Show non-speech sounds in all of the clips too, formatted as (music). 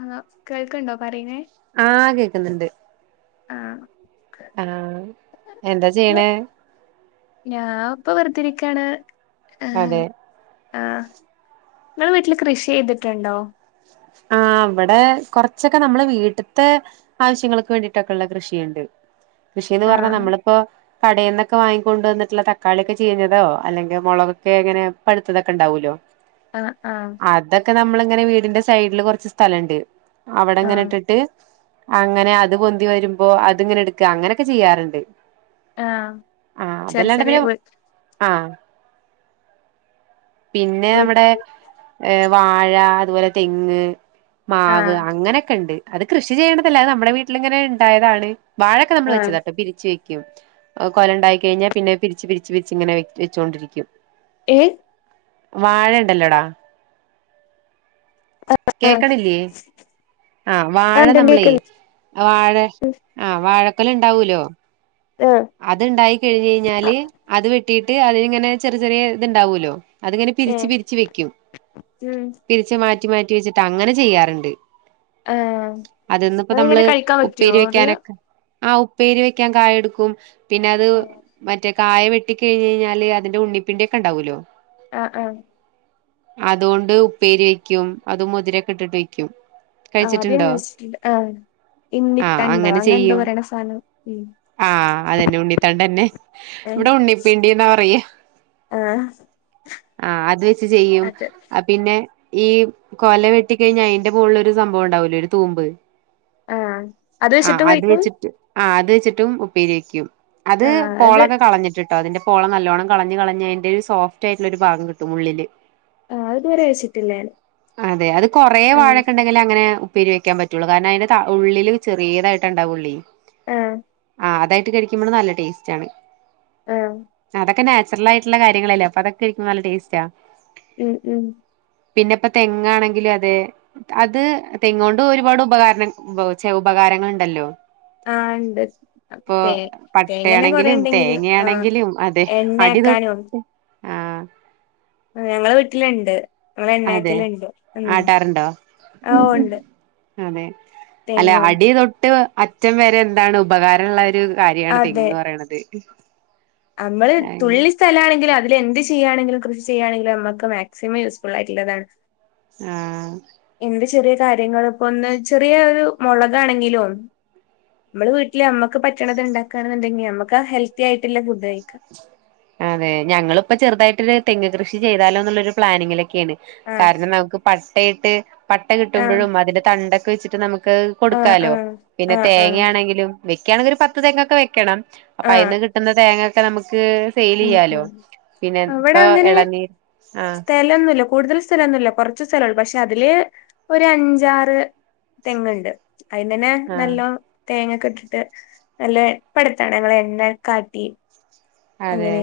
ആ കേൾക്കണ്ടോ പറയുന്നേ ൾക്കുന്നുണ്ട് ആഹ ആഹ എന്താ ചെയ്യണ ഞാൻ ഇപ്പൊ വെറുതിരിക്കാണ് ആഹ ആഹ നിങ്ങൾ വീട്ടില് കൃഷി ചെയ്തിട്ടുണ്ടോ ആ ഇവിടെ കൊറച്ചൊക്കെ നമ്മള് വീട്ടത്തെ ആവശ്യങ്ങൾക്ക് വേണ്ടിട്ടൊക്കെ ഉള്ള കൃഷിയുണ്ട് കൃഷിന്ന് പറഞ്ഞാ ആഹ് നമ്മളിപ്പോ കടെന്നൊക്കെ വാങ്ങിക്കൊണ്ടണ്ട് വന്നിട്ടുള്ള തക്കാളിയൊക്കെ ചീഞ്ഞതോ അല്ലെങ്കിൽ മുളകൊക്കെ ഇങ്ങനെ പഴുത്തതൊക്കെ ഉണ്ടാവല്ലോ ആഹ് ആഹ് അതൊക്കെ നമ്മള് അങ്ങെ വീ ട്ടിന്റെ സൈഡില് കുറച്ച് സ്ഥലമുണ്ട് അവടെ ഇങ്ങനെ ആഹ് ഇട്ടിട്ട് അങ്ങനെ അത് പൊന്തി വരുമ്പോ അത്ങ്ങനെ ഇട്ക്ക അങ്ങനൊക്കെ ചെയ്യാറ്ണ്ട് ആഹ് ആ ചെറി അതല്ലാണ്ട് ചെറിയ പിന്നെ വീ ആ പിന്നെ വീ നമ്മുടെ ഏ വാഴ അതുപോലെ തെങ്ങ് മാവ് ആഹ് അങ്ങനെക്കെണ്ട് അത് കൃഷി ചെയ്യണതല്ല നമ്മുടെ വീട്ടിലിങ്ങനെ ഇണ്ടായതാണ് വാഴക്കെ നമ്മള് ആഹ് വെച്ചതാട്ടോ പിരി ക്കും അത് കൊലണ്ടായി കഴിഞ്ഞാ പിന്നെ അത് പിരിച്ച് പിരിച്ച് പിരിച്ച് ഇങ്ങനെ വെച്ചൊണ്ടിരിക്കും ഏ വാഴ ഇണ്ടല്ലോടാ ആഹ് കേക്കണില്ലേ ആ വാഴ ആഹ് ഇണ്ട്ണ്ട് നമ്മളേ കേക്ക്ണ്ട് വാഴ ഉം ആ വാഴ ക്കൊല ണ്ടാവൂല്ലോ ആഹ് അത്ണ്ടായി കഴിഞ്ഞാല് അത് വെട്ടിട്ട് അതി ങ്ങനെ ചെറിയ ചെറിയ ഇത്ണ്ടാവൂല്ലോ അതിങ്ങനെ പിരിച്ച് ഏഹ് പിരിച്ച് വെക്കും ഉം പിരിച്ച് മാ മാറ്റി മാറ്റി വെച്ചിട്ട് അങ്ങനെ ചെയ്യാറ്ണ്ട് ആഹ് അതിന്ന്പ്പോ അതെങ്ങനെ നമ്മള് കഴിക്കാൻ പറ്റോ ഉപ്പേരി അത് വെക്കാനൊക്കെ ആ ഉപ്പേരി വെക്കാൻ കായ ടുക്കും (inaudible) പിന്നെ അത് ആഹ് മറ്റെ കായ വെട്ടി കഴിഞ്ഞ് ഞയ്ഞ്ഞാല് അതിന്റെ ഉണ്ണിപിണ്ടി ഒക്കെ ഉണ്ടാവൂല്ലോ അ അ അതോണ്ട് ഉപ്പേരി വെക്കും അത് മുതിരക്കെട്ടിട്ട് വെക്കും ആ അത് ഞാൻ കഴിച്ചിട്ടുണ്ടോ കഴിച്ചിട്ട്‌ണ്ട് ആ ആ ഇന്നിത്തണ്ടോ അങ്ങനെ അങ്ങനെന്തോ പറയണ സാനം ഉ അതെ ന്നെ ഉണ്ണിത്തണ്ടെന്നെ ഇവിടെ ഉണ്ണിപ്പിണ്ടി ന്നാ പറയാ ആഹ് ആ അത് ച്ച് ചെയ്യും അത് അ പിന്നെ- ഈ കൊല വെട്ടിക്കഴിഞ്ഞ് അയിന്റെ മുകളിലൊരു സംഭവം ഉണ്ടാവൂലെ ഒരു തൂമ്പ് ആ അത് വെച്ചിട്ട് കഴിക്കും ആ അത് വെച്ചിട്ടും ഉപ്പേരി വെയ് ക്കും അത് ആഹ് അത് പോളൊക്കെ കളഞ്ഞിട്ട് അതിന്റെ പോള നല്ലോണം കളഞ്ഞ് കളഞ്ഞ് അതിന്റെ സോഫ്റ്റ് ആയിട്ടുള്ള ഒരു ഭാഗം കിട്ടും ഉള്ളില് ആ ഇതുവരെ വെച്ചിട്ടില്ലാലേ അതെ അത് കൊറെേ വാഴൊക്കെ ഇണ്ടെങ്കില അങ്ങനെ നെ ഉപ്പേരിവെക്കാൻ പറ്റുള്ളൂ കാരണം അതിന് ഉള്ളില്ചെറിയതായിട്ട ഉണ്ടാവൊള്ളെയ് ആ ആ അതായിട്ട് കഴിക്കുമ്പോള് നല്ല ടേസ്റ്റ് ആണ് ആഹ് അതൊക്കെ നാച് നച്ചോർ ആയിട്ടുള്ള കാര്യങ്ങളല്ലേ അപ്പൊ അതൊക്കെ കഴിക്കുമ്പേ നല്ല ടേസ്റ്റാ ഉം ഉം പിന്നെപ്പ തെങ്ങാണെങ്കിലും അതെ. അത് തെങ്ങു കൊണ്ട് ഒരുപാട് ഉപകാരണ ച്ചെ ഉപകാരങ്ങൾ ഉണ്ടല്ലോ ആ ഇണ്ട് ഇപ്പൊ തേ തേങ്ങനെ കൊറെ പട്ടയാണെങ്കിലും ഉണ്ടെങ്കില് ആ തേങ്ങയാണെങ്കിലും അതെ അടിതൊട്ട് എണ്ണയാക്കാനും ആഹ് ഞങ്ങളെ വീട്ടിലുണ്ട് ങ്ങൾ അതെ എണ്ണയാക്കലുണ്ട് ഉം ആട്ടാറുണ്ടോ ആ ഓ ഉണ്ട് അതെ അല്ല അടി തൊട്ട് അറ്റം വരെ എന്താണ് ഉപകാര ഉള്ള ഒരു കാര്യാണ് തെങ്ങ് പറയണത് (inaudible) അമ്മള് തുള്ളി സ്ഥലാണെങ്കില് അത് എന്ത് ചെയ്യാണെങ്കിലും കൃഷി ചെയ്യാണെങ്കിലും നമ്മക്ക് മാക്സിമം യൂസ്ഫുൾ ആയിട്ടുള്ളതാണ് ആ എന്ത് ചെറിയ കാര്യങ്ങളും ഇപ്പ ഒന്ന് ചെറിയ ഒരു മൊളകാണെങ്കിലും മ്മള് വീട്ടില് നമ്മക്ക് പറ്റണത് ഇണ്ടാക്കാണെങ്കിന്നുണ്ടെങ്കി നമ്മക്ക് ആ ഹെൽത്തി ആയിട്ടുള്ള ഫുഡ് കഴിക്കാം അതെ ഞങ്ങളിപ്പോ ചെറുതായിട്ടൊരു തെങ്ങ് കൃഷി ചെയ്താലോ എന്നുള്ള പ്ലാനിങ്ങിലൊ ക്കെയാണ് ആഹ് കാരണം നമുക്ക് പട്ട് ട്ടേട്ട് പട്ട ആഹ് കിട്ടുമ്പോഴും അതിന്റെ തണ്ട് വച്ചിട്ട് നമുക്ക് ക്ക് ആഹ് കൊടുക്കാലോ ആഹ് പിന്നെ ആഹ് ആഹ് തേങ്ങയാണെങ്കിലും മിസ്സ്‌ വക്കണങ്ക ഒരു പത്ത് തേങ്ങൊക്കെ വെക്കണം അപ്പൊ ആഹ് അയിന്ന് കിട്ടുന്ന തേങ്ങെ നമക്ക് ഉം ഉം അവിടെ ഇപ്പൊ അങ്ങനെ ഇളനീർ ആഹ് സ്ഥലൊന്നുമല്ല കൂടുതൽ സ്ഥലൊന്നുമല്ല കുറച്ച് സ്ഥലള്ള പക്ഷെ അതില് ഒരു അഞ്ചാറ് തെങ്ങുണ്ട് അയിന് തന്നെ ആഹ് നല്ലോ തേങ്ങ ക്ക്ട്ടിട്ട് നല്ല പട്ത്താണ് ഞങ്ങളെണ്ണ കാട്ടി അതെ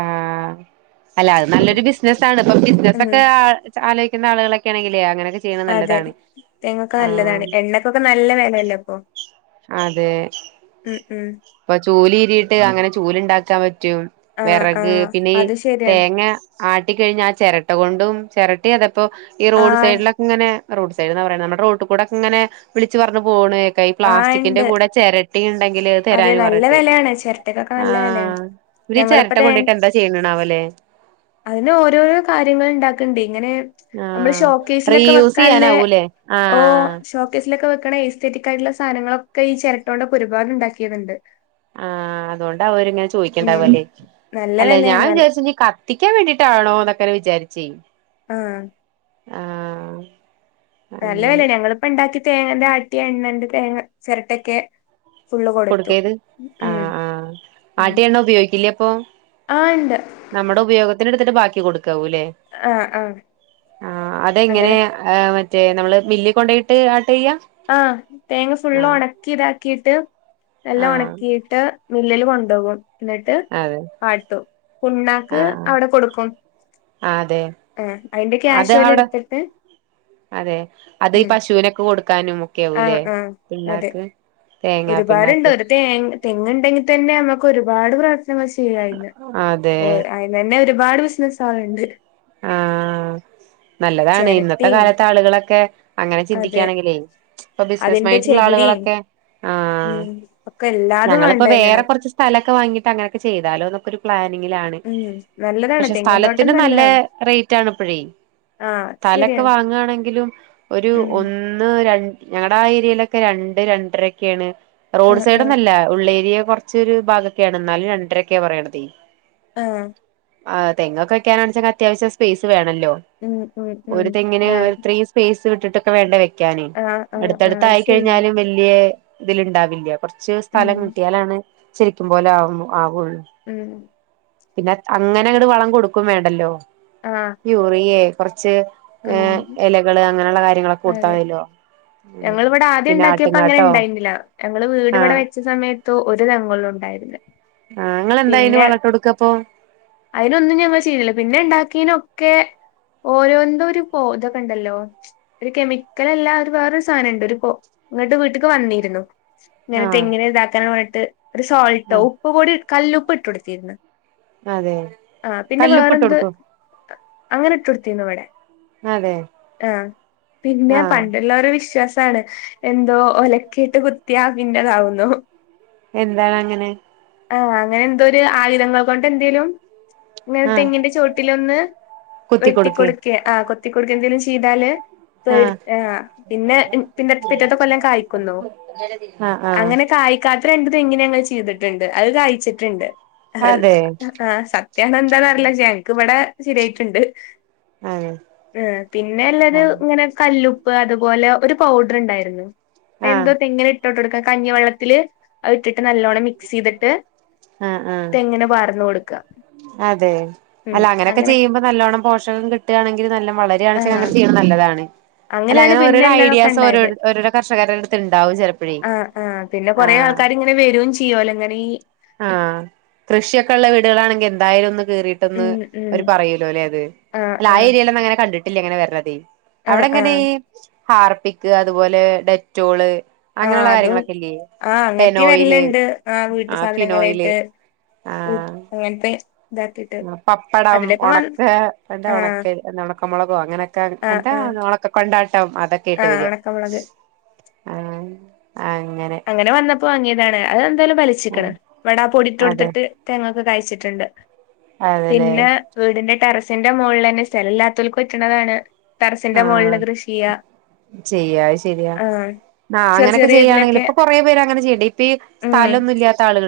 ആ അല്ല അത് നല്ലൊരു ബിസിനസ്സാണ് ഇപ്പൊ ബിസിനസ് ഉം ഒക്കെ ആ ആലോയ് ന്ന ആളുകളൊക്കെ ആണെങ്കിലേ അങ്ങനൊ അതെ തെങ്ങൊക്കെ നല്ലതാണ് എണ്ണക്കൊക്കെ നല്ല വെലല്ലെ പ്പൊ അതെ ഇപ്പൊ ചൂലി ഇരിയിട്ട് അങ്ങനെ ചൂല് ണ്ടാക്കാ പ റ്റും ആഹ് വെറക് ആഹ് പിന്നെ ഇ അത് ശരിയാണ് തേങ്ങ ആട്ടിക്കഴഞ്ഞാ ആ ചെര ട്ടകൊണ്ടും ചെരട്ടിയതെ പ്പൊ ഈ റോഡ് ആഹ് സൈടിലൊക്കെങ്ങനെ റോഡ് സൈടെന്ന് പറയണ നമ്മടെ റോട്ട്കൂടെക്കെങ്ങനെ വിളിച്ച് പറഞ്ഞ് പോണെ ആഹ് പ്ലാസ്റ്റിക്കിന്റെ ഇണ്ട് കൂടെ ചെര ട്ടേണ് അതെ നല്ല വെലയാണ് ചെരട്ടക്കൊക്കെ നല്ല വിലയാണ് ആഹ് ഇവര് ഈ ഞങ്ങളിപ്പൊ ചിരട്ട തേ കൊണ്ടിട്ട് എന്താ ചെയ്യണാവല്ലേ അതിന് ഓരോരോ കാര്യങ്ങൾ ഉണ്ടാക്ക ണ്ടേ ങ്ങനെ നമ്മള് ആഹ് ഷോക്കേസിലൊക്കെ റീയൂസ് വെക്കാല്ലേ ചെയ്യാനാവൂലേ ഓ ആഹ് ഷോക്കേസിലൊക്കെ വെക്കണ ഏ സെറ്റികായിട്ട്ള്ള സാധങ്ങളൊക്കെ ഈ ചെരട്ടോണ്ടൊകൊണ്ട് ഒരുപാട് ഇണ്ടാക്കി ക്കിട്ട്ണ്ട് ആ അതുകൊണ്ടാ അവര് ഇങ്ങനെ ഉം ചോദിക്കണ്ടാവല്ലേ നല്ല അല്ല ഞാൻ വെലയാണ് നൽ വിചാരിച്ച് ഇനി കത്തിക്കാൻ വേണ്ടീട്ടാണോന്നെ വിചാരിച്ചെ ആ ആ നല്ല വെലേണ്‌ ഞങ്ങളിപ്പണ്ടാക്കി തേങ്ങന്റെ ആട്ടിയ എണ്ണണ്ട് തേങ്ങ ചെരട്ടെക്കെ കൊടുക്കേത് ആ ആ ഉം ആട്ടിയണ്ണ ഉപയോഗിക്കില്ലേ അപ്പൊ ആഹ് ഇണ്ട് നമ്മുടെ ഉപയോഗത്തിന്റെ എടുത്തിട്ട് ബാക്കി കൊട് ക്കാവും ല്ലേ ആഹ് ആഹ് ആ അങ്ങനെ അതെങ്ങനെയ ഏ മ റ്റേ നമ്മള് മില്ലി കൊണ്ടോയിട്ട് ആ ആ തേങ്ങ ഫുള്ളും ഒണക്കിതാ ക്കീട്ട് എല്ലാം ആഹ് ഉണക്കിയിട്ട് മില്ലില് കൊണ്ടോകും അതെ ആ പുണ്ണാക്ക് അവിടെ കൊടുക്കും ആ ആതെ ആ അതിന്റെ അത് ക്യാഷ് ഓല് അവടെ എടുത്തിട്ട് അതെ അത് ഈ ഉം പശുവിനൊക്കെ കൊടുക്കാനും ഒക്കെ ആ ആവൂല്ലേ ആ അതെ പിണ്ണാക്ക് തേങ്ങാ ഒരുപാട്ണ്ട് പിണ്ണാക്ക് ഒരു തേ തെങ്ങ്ണ്ടെങ്കി തന്നെ നമ്മുക്ക് ഒരുപാട് ചെയ്‌യായിരുന്ന് അതെ ആയിനെന്നെ ഒരുപാട് ബിസിനസാള്ണ്ട് ആ നല്ലതാണ് ഇന്നത്തെ ചിരട്ടയും കാലത്തെ ആളുകളൊക്കെ അങ്ങനെ ചിന്തികാ അതെ ണെങ്കിലേ ഇപ്പൊ ബിസിനസ്സ് അതിന്റെ മൈന്റ് ഉള്ള ചകിരിയും ആളുകളൊക്കെ ആ ഉം ഒക്കെ എല്ലാതും ഞങ്ങളിപ്പൊ വേണ്ട വേറെ തന്നെയാണ് കുറച്ച് സ്ഥലൊക്കെ വാങ്ങിട്ട് അങ്ങനൊക്കെ ചെയ്താലോന്ന് ഒരു പ്ലാൻ നിങ്ങിലാണ് ഉം നല്ലതാണ് പക്ഷെ തെങ്ങും തോട്ടം സ്ഥലത്തിന് നല്ലേ നല്ലതാണ് റേറ്റ് ആണ്പ്പഴെ ആ സ്ഥലൊക്കെ ശരിയാണ് വാങ്ങാണെങ്കിലും ഒരു ഉം ഒന്ന് ഞങ്ങളുടെ ഏരിയയിലൊക്കെ രണ്ട് രണ്ടരൊക്കെയാണ് ആ റോഡ് ആ സൈഡ്ന്നല്ല ഉള്ളേഏരിയ കുറച്ചൊരു ഭാഗൊക്കെയാണ് എന്നാലും രണ്ടരൊക്കെയാ പറയണത് ഉം ആ അതെ ഇങ്ങക്കേണ്ണന്ന് വെച്ചാ അത്യാവശ്യം സ്പെയ്സ് ഇട്ടാ വല്ലോ ഉം ഉം ഒരു ഉം തെങ്ങിന് വേണം എത്രയും സ്പെയ്സ് വിട്ട്ടൊക്കെ വേണ്ടേ ക്കാനെ ആഹ് ആഹ് ആഹ് അടുത്തടുത്ത് അത് ശരിയാണ് ആയിക്കഴിഞ്ഞാലും വല്യയ ഇതില് ഉണ്ടാവില്ല പ്ര ച്ച് ഉം സ്ഥലം കിട്ടിയാലാണ് (unintelligible) ഉം പിന്നെ അങ്ങനെ ഒരു വളം കൊടുക്കും വേണ്ടല്ലോ ആഹ് യൂറിയെ കൊറച്ച് ഉം കൊടുത്താ അതെ മതിയല്ലോ ഉം ഞങ്ങളിവിടെ ആദ്യം പിന്നെ ഉണ്ടാക്കിയപ്പോ അങ്ങനെ ആട്ടുംകാട്ടോ ഉണ്ടായിന്നില്ല ഞങ്ങൾ വീട് ഇവിടെ ആഹ് വെച്ച സമയത്തോ ഒരു തെങ്ങോല്ലോ ഉണ്ടായിനെ (unintelligible) ആഹ് നിങ്ങളെന്താ അയിന് പിന്നെ വളട്ട് കൊടുക്കപ്പൊ അതിനൊന്നും ഞങ്ങൾ ചെയ്തില്ല പിന്നെണ്ടാ (unintelligible) ത്പ്പൊ ഇതൊക്കെ ഉണ്ടല്ലോ ഒരു കെമിക്കൽ അല്ല ഒരു വേറൊരു സാധനംണ്ട് ഒരു ഇങ്ങോട്ട് വീട്ട്ക്ക് വന്നിരുന്നു ങ്ങനെ ആഹ് തെങ്ങിന് ഇതാക്കാന് ട്ട് ഒരു സോൾട്ടോ ആഹ് ഉപ്പ് കൂടി കല്ലുപ്പ് ഇട്ടുകൊടുക്കരുത് അതെ ആ പിന്നെ കല്ലുപ്പിട്ട് വേറെന്ത് കൊടുക്കും അങ്ങനെ ഇട്ട് കൊടുത്തിനു ഇവടെ അതെ ആഹ് പിന്നെ ആഹ് പണ്ട്ള്ളോരെ വിശ്വാസം ഇതാണ് എന്തോ ഒലക്കിട്ട് കുത്തിയാ പിന്നതാവുന്നോ എന്താണ് അങ്ങനെ ആഹ് അങ്ങനെ എന്തോ ഒരു ആയുധങ്ങൾ കൊണ്ട് എന്തേലും ഇങ്ങനെ ആഹ് തെങ്ങിന്റെ ചോട്ടി ൽ ഒന്ന് കുത്തി കൊടുക്കെ ക്കെ ആ കൊത്തി കൊടുക്കെ എന്തെലും ചെയ്താല് പേ ആഹ് ആ പിന്നെ പിന്ന പിറ്റത്തെ കൊല്ലം കായ്ക്കുന്നോ ആഹ് ആഹ് അങ്ങനെ കായ്ക്കാത്ത രണ്ട് തെങ്ങിനെ അങ്ങനെ ചെയ്ത്ട്ട്ണ്ട് അത് കയ്ച്ചിട്ട്ണ്ട് അത് അതെ ആ സത്യാണോ എന്താന്ന് അറില്ല ഞങ്ങക്കിവടെ ശെരിയായിട്ട്ണ്ട് അതെ ആ പിന്നെല്ലരു ആഹ് ഇങ്ങനെ കൽ ല്ലുപ്പ് അതുപോലെ ഒരു പൗഡറ് ഒണ്ടാരുന്നു ആഹ് എന്തോ തെങ്ങിനെ ട്ടോട്ടടുക്ക കഞ്ഞ വെള്ളത്തില് അത് ഇട്ടിട്ട് നല്ലോണ്ണം മിക്സ് ചെയ്തിട്ട് ആ ആ തെങ്ങിന് പാർന്ന് കൊടുക്ക അതെ ഉം അല്ല അങ്ങനെയൊക്കെ അങ്ങനെ ചെയ്യുമ്പോ നല്ലോണ്ണം പോഷകം കി ട്ടാണെങ്കിൽ നല്ല വളരാണെചെങ്കി ആഹ് അങ്ങനെ ചെയ്യ്ണെ നല്ലതാ താണ് അല്ല അങ്ങനെയാണ് അങ്ങനെ പിന്നെ ഓരോരോ എല്ലാതൊക്കെ ഐഡിയാസ് ഓരോ ഉണ്ടായത് ഓരോരോ കർഷകരുടെ അടുത്ത് ഇണ്ടാവും ചെിലപ്പഴേ ആഹ് ആഹ് യോലങ്ങനീ ആഹ് കൃഷിയൊക്കെ ഉള്ള വീടുകളാണെങ്കിൽ എന്തായാലും ഒന്ന് കേറിട്ടൊന്ന് ഉം ഉം അവര് പറയൂലോ അല്ലെ അത് ആഹ് അ ആ ആഹ് ഏരിയേലൊന്നും അങ്ങനെ കണ്ടി ട്ടില്ലങ്ങനെ വര്ണെതേ അവിടെ ആഹ് എങ്ങനെ ആഹ് ഹാർപ്പി ക് അതുപോലെ ഡെറ്റോള് ആഹ് അങ്ങനെയുള്ള അതും കാര്യങ്ങളൊക്കെ ഇല്ലേ ആഹ് അങ്ങൻത്തെ പെനോയില് വരല്ണ്ട് ആ വീട്ട് സാ ആഹ് ഫിനോയില് സാധനങ്ങളായിട്ട് ഉം ആഹ് അങ്ങൻതെ പപ്പടം വ ഒണക്ക എന്താ ആഹ് ഒണക്ക് എന്താ ഒണക്കമൊളകോ അങ്ങനെയൊക്കെ ആഹ് എന്താ ആഹ് ഒണക്ക കൊണ്ടാട്ടം അതൊക്കെ ആയിട്ട ആഹ് വര്അ ഉണക്കമുളക് ആഹ് അങ്ങനെ വന്നപ്പോ അംഗീക (unintelligible) ന്തായാലും വലിച്ചീക്കണ് വലിച്ചിക്കണം ബടാ പൊടി ഇട്ട് അതെ കൊടുത്തിട്ട് തേങ്ങാ ത് കഴിച്ചിട്ടുണ്ട് അതെല്ലേ പിന്നെ വീടിന്റെ ടെറസിന്റെ മുകളിലന്നെ സ്ഥലം ഇല്ലാത്തവൽക്ക് പറ്റണതാണ് ടെറസിന്റെ ആഹ മുകളില് കൃഷിചെയ്യാ ചെയ്യാ അത് ശരിയാ ആ ചെറിയ ചെറിയ ഇതിലൊക്കെ കുറേ പേര് അങ്ങനെ ചെയ്യണ്ണ്ടെ ഇപ്പ ഈ ഉം സ്ഥലൊന്നും ഇല്ലാത്ത ആളുകള്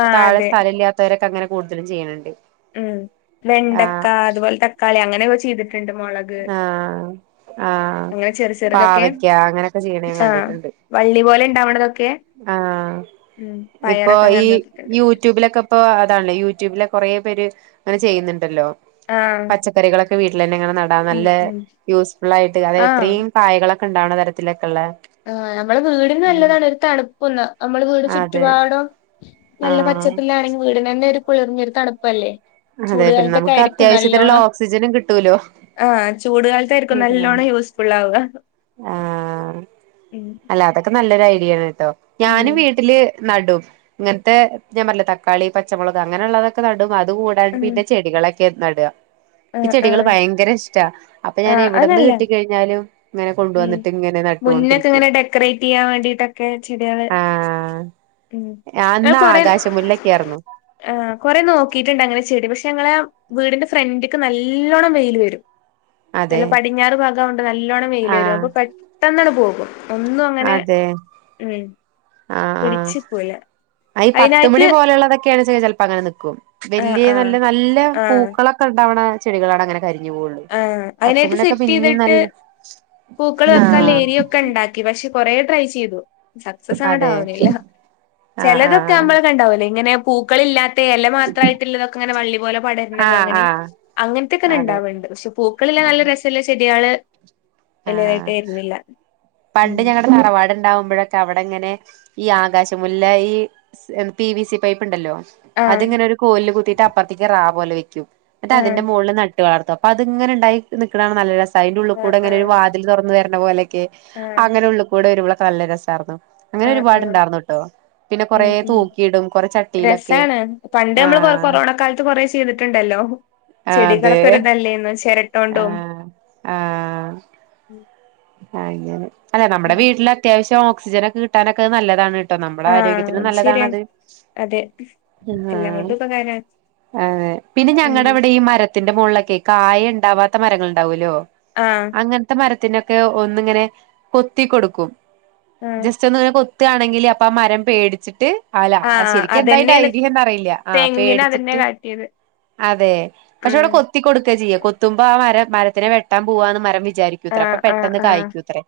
ആഹ് താഴെ അതെ സ്ഥലമില്ലാത്തവരൊക്ക അങ്ങനെ കൂടുതലും ചെയ്യുണുണ്ടെ ഉം വെണ്ടക്ക അതുപോലെ തക്കാളി അങ്ങനെയൊക്കെ ചെയ്തി ആഹ് ആഹ് അങ്ങനെ ചെറു ചെറുതൊക്കെ പാവയ്ക്ക അങ്ങനെയൊക്കെ ചെയ്യണ ഞാൻ ആഹ് കണ്ടിട്ടുണ്ട് വള്ളി പോലെ ഇണ്ടാവണതൊക്കെ ആഹ് ഉം ഇപ്പൊ പയറൊക്കെ ഈ അങ്ങനെ നോക്കിട്ടുണ്ട് യൂട്യൂബിലൊക്കെ ഇപ്പൊ അതാണ് യൂട്യൂബിലെ കുറെ പേര് ങ്ങനെ ചെയ്യുന്നുണ്ടല്ലോ ആഹ് പച്ചക്കറിളൊ ത് വീട്ടിലന്നെ എങ്ങനെ ന അത് ഉം നല്ല ഉം യൂസ്ഫുൾ ആയിട്ട് അത് എത്രയും പായകളെ ഒണ്ടാവണ തരത്തില് ആ ഞമ്മള വീടിന് നല്ലതാണ് ഒരു തണുക്കുന്ന നമ്മള വീട് അതെ ചുറ്റുപാടും നല്ല ആഹ് പച്ചപ്പിലാണെങ്കിൽ വീടിനു തന്നെ കുളിർഞ്ഞൊരു തണുപ്പല്ലേ അതെ പിന്നെ ചൂടുകാലത്തൊക്കെ നമുക്ക് ആയിരിക്കും നല്ലോണം അത്യാവശ്യത്തിനുള്ള ഓക്സിജനും കിട്ടൂലോ ആഹ് ചൂട് കാലത്തായിരിക്കും നല്ലോണം യൂസ്ഫുൾ ആവുക ആ ഉം അല്ല അതൊക്കെ നല്ലൊരായി ഡിയാൻ ഉം ഞാനും വീട്ടില് നടും ഇങ്ങനത്തെ ഞാൻ പറഞ്ഞില്ലേ തക്കാളി, പച്ചമുളക് അങ്ങനെയുള്ളതൊക്കെ നടും അത് ബൾബ് ഉം ചെയ്ത ചെടികളെ ക്കെ നട്ക ക്ക് ആഹ് ചെടികള് ആഹ് ഭയങ്കര ഇഷ്ടാ അപ്പൊ ഞാന് ആഹ് അത് ഇവിടുന്ന് നല്ലതാ കിട്ടി കഴിഞ്ഞലും ലും ഉം മുന്നക്കെ ഇങ്ങനെ ഡെക്കറേറ്റ് ചെയ്യാൻ വേണ്ടിട്ടൊക്കെ ചെടികള് ആഹ് ഞാ അന്ന് കൊറെ ആകാശമുല്ലൊക്കെ ആയിരുന്നു ആ കൊറെ നോക്കിട്ടുണ്ട് അങ്ങനെ ചെടി പക്ഷെ ഞങ്ങളെ വീടിന്റെ ഫ്രണ്ട്ക്ക് നല്ലോണ്ണം വെയില് വരും അതെ നല്ല പടിഞ്ഞാറ് ഭാഗമാകോണ്ട് നല്ലോണം വെയില് വരും ആഹ് അപ്പൊ പെട്ടന്നണ് പോകും അ ഒന്നും അങ്ങനെ ഉം ആഹ പിടിച്ച് നിക്കൂല ആ ഈ അയിനായിട്ട് പത്തുമണി പോലെയുള്ളതൊക്കെയാണ ചിലപ്പോ അങ്ങനെ നക്കും ആഹ് വല്ിയ ആഹ് നല്ല നല്ല പൂക്കളൊക്കെ ഉണ്ടാവണ ചെികളാണ് അങ്ങെ ആഹ അതിനായിട്ട് സെറ്റ് ചെയ്തിട്ട് നല്ല പൂക്കൾ വെക്കാ ആഹ് ലേരിയ ഒക്കെ ഉണ്ടാക്കി പക്ഷെ കൊറേ ട്രൈ ചെയ്തു സക്സസ് അങ്ങോട്ട അതെ ആാവണല്ല ആഹ് ചിലതൊക്കെ ആഹ് നമ്മള കണ്ടാവല്ലേ ഇങ്ങനെ പൂക്കളില്ലാത്ത തേല മാത്രമായിട്ടുള്ളതൊക്കെ അങ്ങനെ വള്ളി പോലെ പടരുന്നതും ആഹ് ആഹ് അങ്ങനെയും ആഹ് അങ്ങനത്തെക്കനെ അതെ ഉണ്ടാവുണ്ട് പക്ഷെ പൂക്കള് ള്ളെ നല്ല രെസല്ല ചെടി ഇയാള് ആഹാ ഉം പണ്ട് ഞങ്ങടെ തറവാട്ണ്ടാവുമ്പഴക്കെ അവടങ്ങനെ ഈ ആകാശമുല്ല ഈ പി വി സി പൈപ്പ് ഉണ്ടല്ലോ? ആഹ് അതിങ്ങനൊരു കോല്ൽ കുത്തി അപ്പർത്തേക്ക്‌ റാ പോലെ വെക്കും. ആഹ് ട്ടതിന്റെ മോള്ല് നട്ട് വളർത്തും. അത്ങ്ങനെണ്ടായി നിക്കണകാണാൻ നല്ല രസ് ആഹ് ട്ടയിന്റുള്ളിക്കൂടെ ഇങ്ങനൊ ആഹ് വാതിൽ തുറന്നു തരണ പോലെയൊക്കെയെ അങ്ങനെ ഉള്ളിൽ കൂടെ ഒരു ല്ലേ രേസാർന്നു. ആ ആ കൊറേ മ് മ് തൂക്കിയിടും കൊറേ ചട്ടിയിലൊക്കെ രെസാണ് പണ്ട് ഞമ്മള് കൊ ആഹ് കൊറോണ കാലത്ത് കൊറെ ചെയ്തിട്ടുണ്ടല്ലോ? അതെ ചെടികളൊക്കെ ഒരു തല്ലേന്ന് ചിരട്ടോണ്ടും ആഹ് ഉം അല്ലെ നമ്മടെ വീട്ടില് അത്യാവിശ്യം (unintelligible) കിട്ടാനൊക്കെത് നല്ലതാണ്. ട്ടോ നമ്ളെ ആഹ് ആരോഗ്യത്തിനും അത് ശരിയാണ് നല്ലതാണത്. അതെ ആ എല്ലാം കൊണ്ടും ഉപകാരാണ് അതെ പിന്നെ ഉം ഞങ്ങടവിടെയെ ഈ മരത്തിന്റെ മോൾള്ളൊക്കെയേ ണ്ടാവാത്ത മരങ്ങളുണ്ടാവൂലോ. ആഹ് അങ്ങെൻത്തെ മര (inaudible) (unintelligible) ഒന്നിങ്ങനെ കൊത്തി കൊടുക്കും. ആഹ് ജെസ്റ്റൊന്ന്‌ (unintelligible) ത്ത് ആണെങ്കിൽ അപ്പാമരം പേടിച്ചിട്ട് അല ആഹ് ശെരിക്കെന്തായിന്റെ അതന്നെയാണ് ഐഡിയ എന്നറിയില്ല. ആ തെങ്ങിന് അതന്നെ പേടിച്ചിട്ട് കാട്ടിയത് അതെ പക്ഷെ ഉം അവിടെ കൊത്തി കൊടുക്ക ചെയ്യാ കൊത്തുമ്പോ ആ മരം മരത്തിനെ വെട്ടാൻ പോവാന്ന് മരം വിചാ ചാരിക്കുവത്രെ അപ്പ ആഹ് ആഹ് പെട്ട് ആഹ് കായിക്കൂത്രെ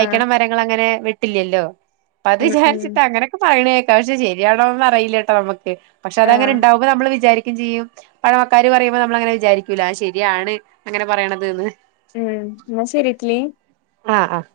ആഹ് മരങ്ങളങ്ങനെ ങ്ങനെ വെട്ടില്ലല്ലോ? പ്പത് ഉം ഉം വിചാരിചിട്ട് അങ്ങനൊക്കെ പറയണെ കേക്ക് ഇപ്രാശ്യം ശരിയാണോന്നൊന്നും അറിയില്ലാട്ടോ നമ്മക്ക്. പക്ഷേ അത് ആഹ് അങ്ങനെണ്ടാവുമ്പോ നമ്മള് വിചാരി ക്കേം ചെയ്യും പഴമക്കാര് പറയുമ്പം നമ്മളങ്ങനെ വിചാരിക്കൂലേ അത് ശെരിയാണ് അങ്ങനെ പറയണതെന്ന്. ഉം ഇന്നാ ശരി (unintelligible) ആഹ് ആഹ്